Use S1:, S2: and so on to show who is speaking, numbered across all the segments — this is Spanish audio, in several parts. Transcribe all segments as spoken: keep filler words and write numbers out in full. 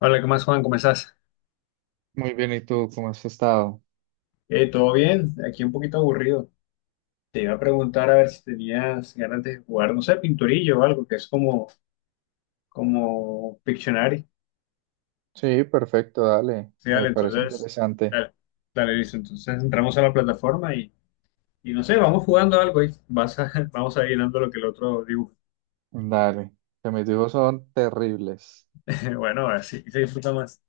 S1: Hola, ¿qué más, Juan? ¿Cómo estás?
S2: Muy bien, ¿y tú cómo has estado?
S1: Eh, ¿todo bien? Aquí un poquito aburrido. Te iba a preguntar a ver si tenías ganas de jugar, no sé, pinturillo o algo, que es como, como Pictionary.
S2: Sí, perfecto, dale.
S1: Sí,
S2: Me
S1: dale,
S2: parece
S1: entonces,
S2: interesante.
S1: dale, dale, listo. Entonces entramos a la plataforma y, y no sé, vamos jugando algo y vas a, vamos a ir dando lo que el otro dibuja.
S2: Dale. Que mis dibujos son terribles.
S1: Bueno, así se disfruta más.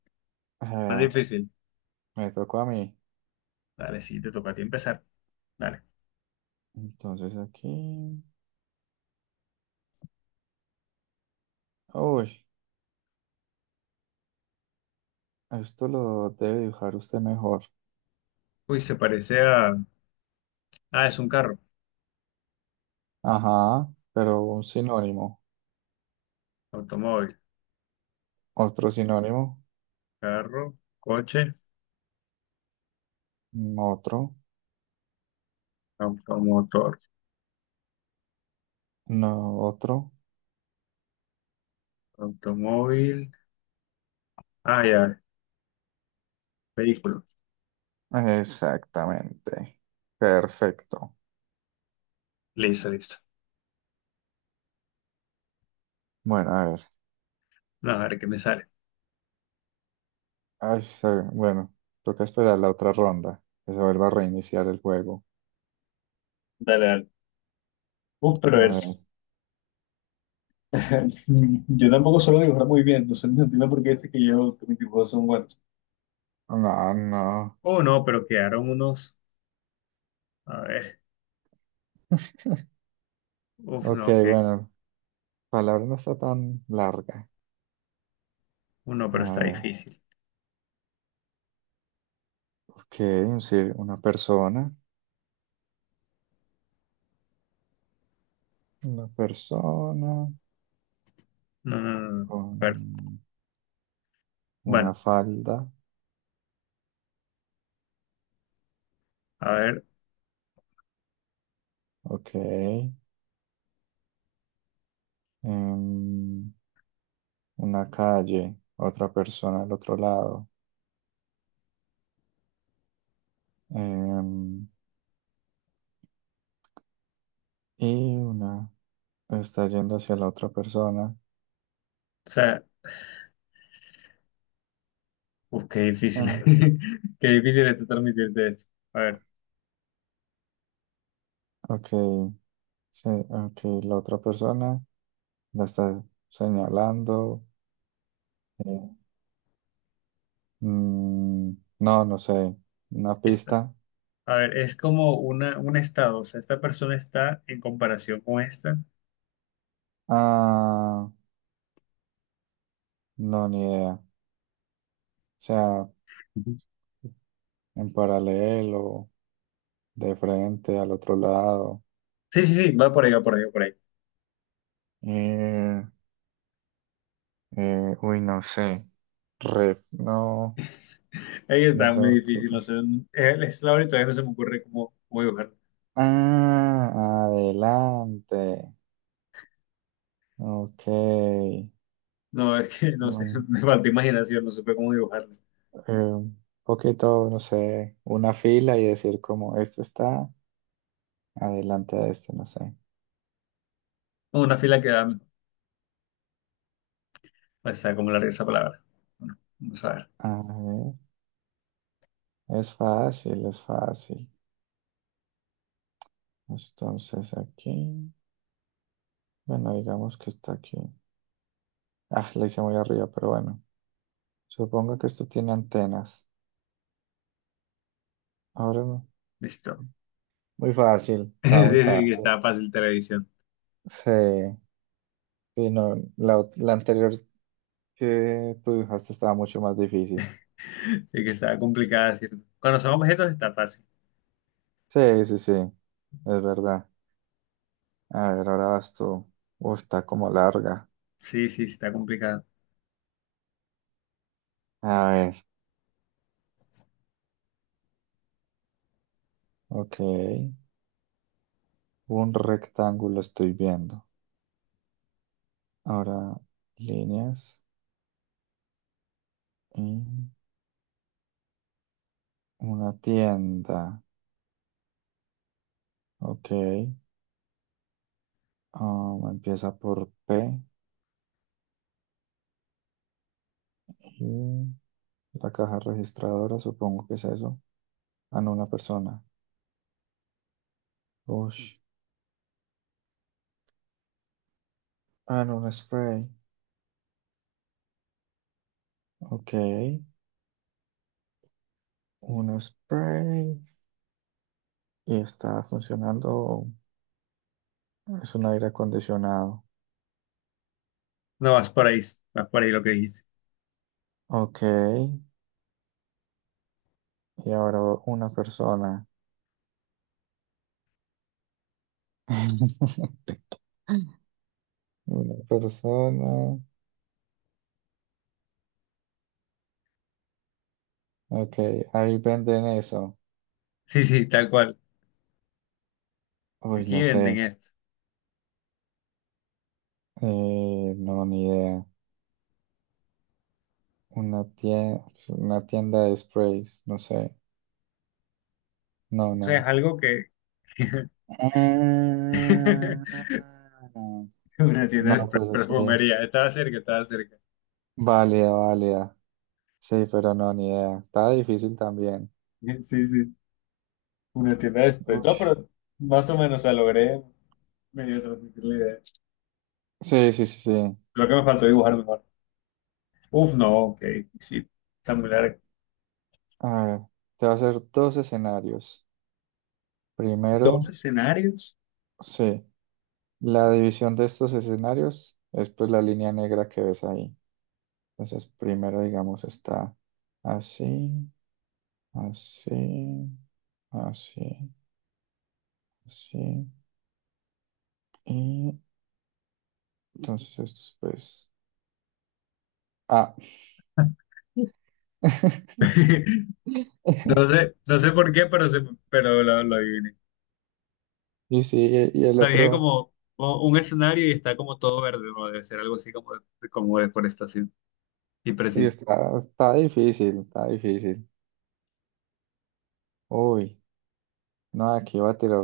S1: Más
S2: Eh,
S1: difícil.
S2: Me tocó a mí.
S1: Dale, sí, te toca a ti empezar. Dale.
S2: Entonces aquí. Uy, esto lo debe dibujar usted mejor.
S1: Uy, se parece a. Ah, es un carro.
S2: Ajá, pero un sinónimo.
S1: Automóvil.
S2: Otro sinónimo.
S1: Carro, coche,
S2: Mm, otro.
S1: automotor.
S2: No, otro.
S1: Automóvil. Ah, ya. Vehículo.
S2: Exactamente. Perfecto.
S1: Listo, listo.
S2: Bueno, a ver.
S1: No, a ver qué me sale.
S2: Ay, sí, bueno, toca esperar la otra ronda. Que se vuelva a reiniciar el juego.
S1: Dale, dale. Uh, pero
S2: A ver.
S1: es. Yo tampoco suelo dibujar muy bien, no sé, no entiendo por qué este que yo, que mis dibujos son buenos.
S2: No, no.
S1: Oh, no, pero quedaron unos. A ver. Uf,
S2: Ok,
S1: no, que.
S2: bueno. Palabra no está tan larga.
S1: Uno,
S2: A
S1: pero está
S2: ver.
S1: difícil.
S2: Ok, sí, una persona. Una persona
S1: No, no, no. No. A ver.
S2: con una
S1: Bueno,
S2: falda.
S1: a ver.
S2: Ok. Em, una calle. Otra persona al otro lado. Em, y una está yendo hacia la otra persona.
S1: O sea, uf, qué difícil.
S2: Ah,
S1: Qué difícil es transmitirte esto. A ver,
S2: ok. Sí, ok. La otra persona la está señalando. eh, Mm, no, no sé. Una
S1: esta.
S2: pista.
S1: A ver, es como una, un estado. O sea, esta persona está en comparación con esta.
S2: Ah, no, ni idea. O sea, en paralelo, de frente, al otro lado.
S1: Sí, sí, sí, va por ahí, va por ahí, va por ahí.
S2: Eh, eh, Uy, no sé. Ref, no,
S1: Ahí
S2: no
S1: está,
S2: se me
S1: muy difícil, no
S2: ocurre.
S1: sé, eh, es la hora y todavía no se me ocurre cómo, cómo dibujarlo.
S2: Ah, adelante. Ok.
S1: No, es que no sé,
S2: Mm,
S1: me falta imaginación, no supe cómo dibujarlo.
S2: eh, un poquito, no sé, una fila y decir como este está adelante de este, no sé.
S1: Como una fila que da, pues, está como larga esa palabra. Bueno, vamos a ver,
S2: Es fácil, es fácil. Entonces aquí, bueno, digamos que está aquí. Ah, la hice muy arriba, pero bueno. Supongo que esto tiene antenas. Ahora no.
S1: listo.
S2: Muy fácil, está
S1: Sí,
S2: muy
S1: sí, que
S2: fácil.
S1: está fácil televisión.
S2: Sí, sí, no, la, ot- la anterior que tú dibujaste estaba mucho más difícil.
S1: Sí, que está complicada, ¿cierto? Cuando son objetos está fácil.
S2: Sí, sí, sí, es verdad. A ver, ahora vas tú. Uh, está como larga.
S1: Sí, sí, está complicado.
S2: A ver, ok. Un rectángulo estoy viendo. Ahora líneas. Una tienda. Ok. Um, empieza por P. Y la caja registradora, supongo que es eso. Ah, no, una persona. Ush. Ah, no, un spray. Ok. Un spray. Y está funcionando. Es un aire acondicionado.
S1: No, vas por ahí, vas por ahí lo que dijiste.
S2: Ok. Y ahora una persona. Una persona. Ok. Ahí venden eso.
S1: Sí, sí, tal cual.
S2: Uy,
S1: Aquí
S2: no
S1: venden
S2: sé.
S1: esto.
S2: Eh, no, ni idea. Una tienda, una tienda de sprays, no sé. No,
S1: O sea, es
S2: no.
S1: algo que.
S2: Ah.
S1: Una tienda de
S2: No,
S1: pre-
S2: pero sí.
S1: perfumería. Estaba cerca, estaba cerca.
S2: Válida, válida. Sí, pero no, ni idea. Está difícil también.
S1: Sí, sí. Una tienda de pre- No,
S2: Ush.
S1: pero más o menos, o sea, logré medio transmitir la idea.
S2: Sí, sí, sí, sí.
S1: Creo que me faltó dibujar mejor. Uf, no, ok. Sí, está muy largo.
S2: A ver, te va a hacer dos escenarios.
S1: Dos
S2: Primero,
S1: escenarios.
S2: sí, la división de estos escenarios es pues la línea negra que ves ahí. Entonces, primero, digamos, está así, así, así. Sí. Y entonces estos, pues. Ah.
S1: No sé, no sé por qué, pero, se, pero lo, lo adiviné.
S2: Y sí, y el
S1: Lo dije
S2: otro.
S1: como como un escenario y está como todo verde, ¿no? Debe ser algo así como, de- como deforestación. Y
S2: Y
S1: preciso.
S2: está, está difícil, está difícil. Uy, no, aquí va a tirar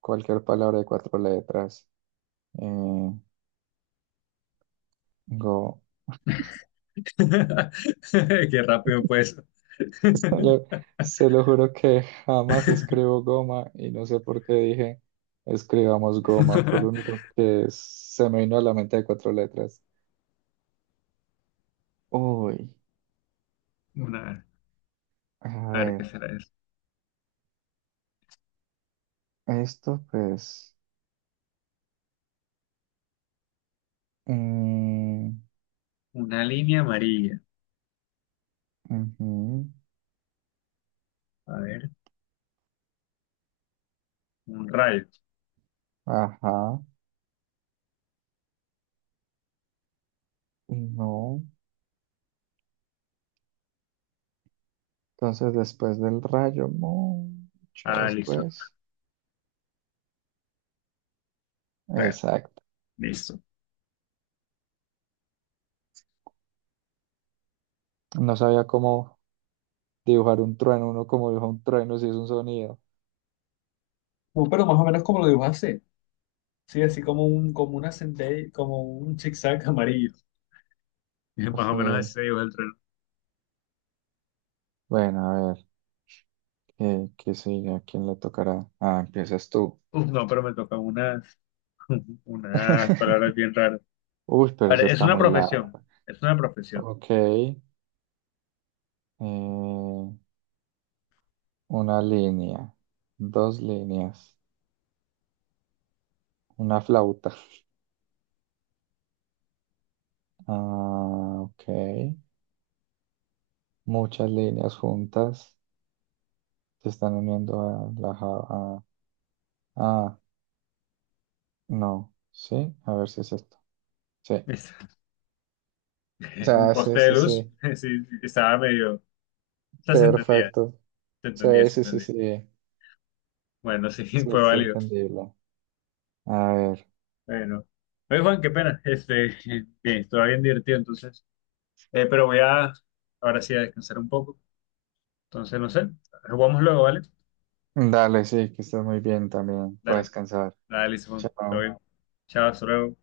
S2: cualquier palabra de cuatro letras. Eh, Go.
S1: Qué rápido, pues.
S2: Se lo juro que jamás escribo goma y no sé por qué dije escribamos goma. Fue lo único que se me vino a la mente de cuatro letras. Uy,
S1: Una.
S2: a
S1: A ver, ¿qué
S2: ver,
S1: será eso?
S2: esto pues... Mm,
S1: Una línea amarilla.
S2: ujú,
S1: A ver, un rayo.
S2: ajá, y no. Entonces, después del rayo, mucho
S1: Ah, listo.
S2: después.
S1: Bueno,
S2: Exacto.
S1: listo.
S2: No sabía cómo dibujar un trueno, uno como dibuja un trueno si es un sonido.
S1: Uh, pero más o menos como lo dibujaste. Sí, así como un, como una centella, como un zigzag amarillo. Más o menos así
S2: Sí.
S1: se dibuja el reloj.
S2: Bueno, a ver, ¿qué, qué sigue? ¿A quién le tocará? Ah, empiezas tú.
S1: Uf, no, pero me tocan unas, unas palabras bien raras.
S2: Uy, pero
S1: A
S2: eso
S1: ver, es
S2: está
S1: una
S2: muy largo.
S1: profesión. Es una profesión.
S2: Ok. Eh, una línea, dos líneas, una flauta. Ah, ok. Muchas líneas juntas se están uniendo a la Java. Ah, no. Sí, a ver si es esto. Sí.
S1: Es, un
S2: Ya, sí,
S1: poste de
S2: sí,
S1: luz.
S2: sí.
S1: Sí, sí, estaba medio. O sea, se entendía.
S2: Perfecto.
S1: Se
S2: Sí,
S1: entendía, se
S2: sí, sí,
S1: entendía.
S2: sí.
S1: Bueno, sí,
S2: Sí,
S1: fue
S2: está
S1: válido.
S2: entendible. A ver.
S1: Bueno, oye Juan, qué pena. Este, bien, estuvo bien divertido entonces. Eh, pero voy a, ahora sí, a descansar un poco. Entonces, no sé, jugamos luego, ¿vale?
S2: Dale, sí, que estés muy bien también. Voy a
S1: Dale,
S2: descansar.
S1: dale, Simón, todo
S2: Chao.
S1: bien. Chao, hasta luego.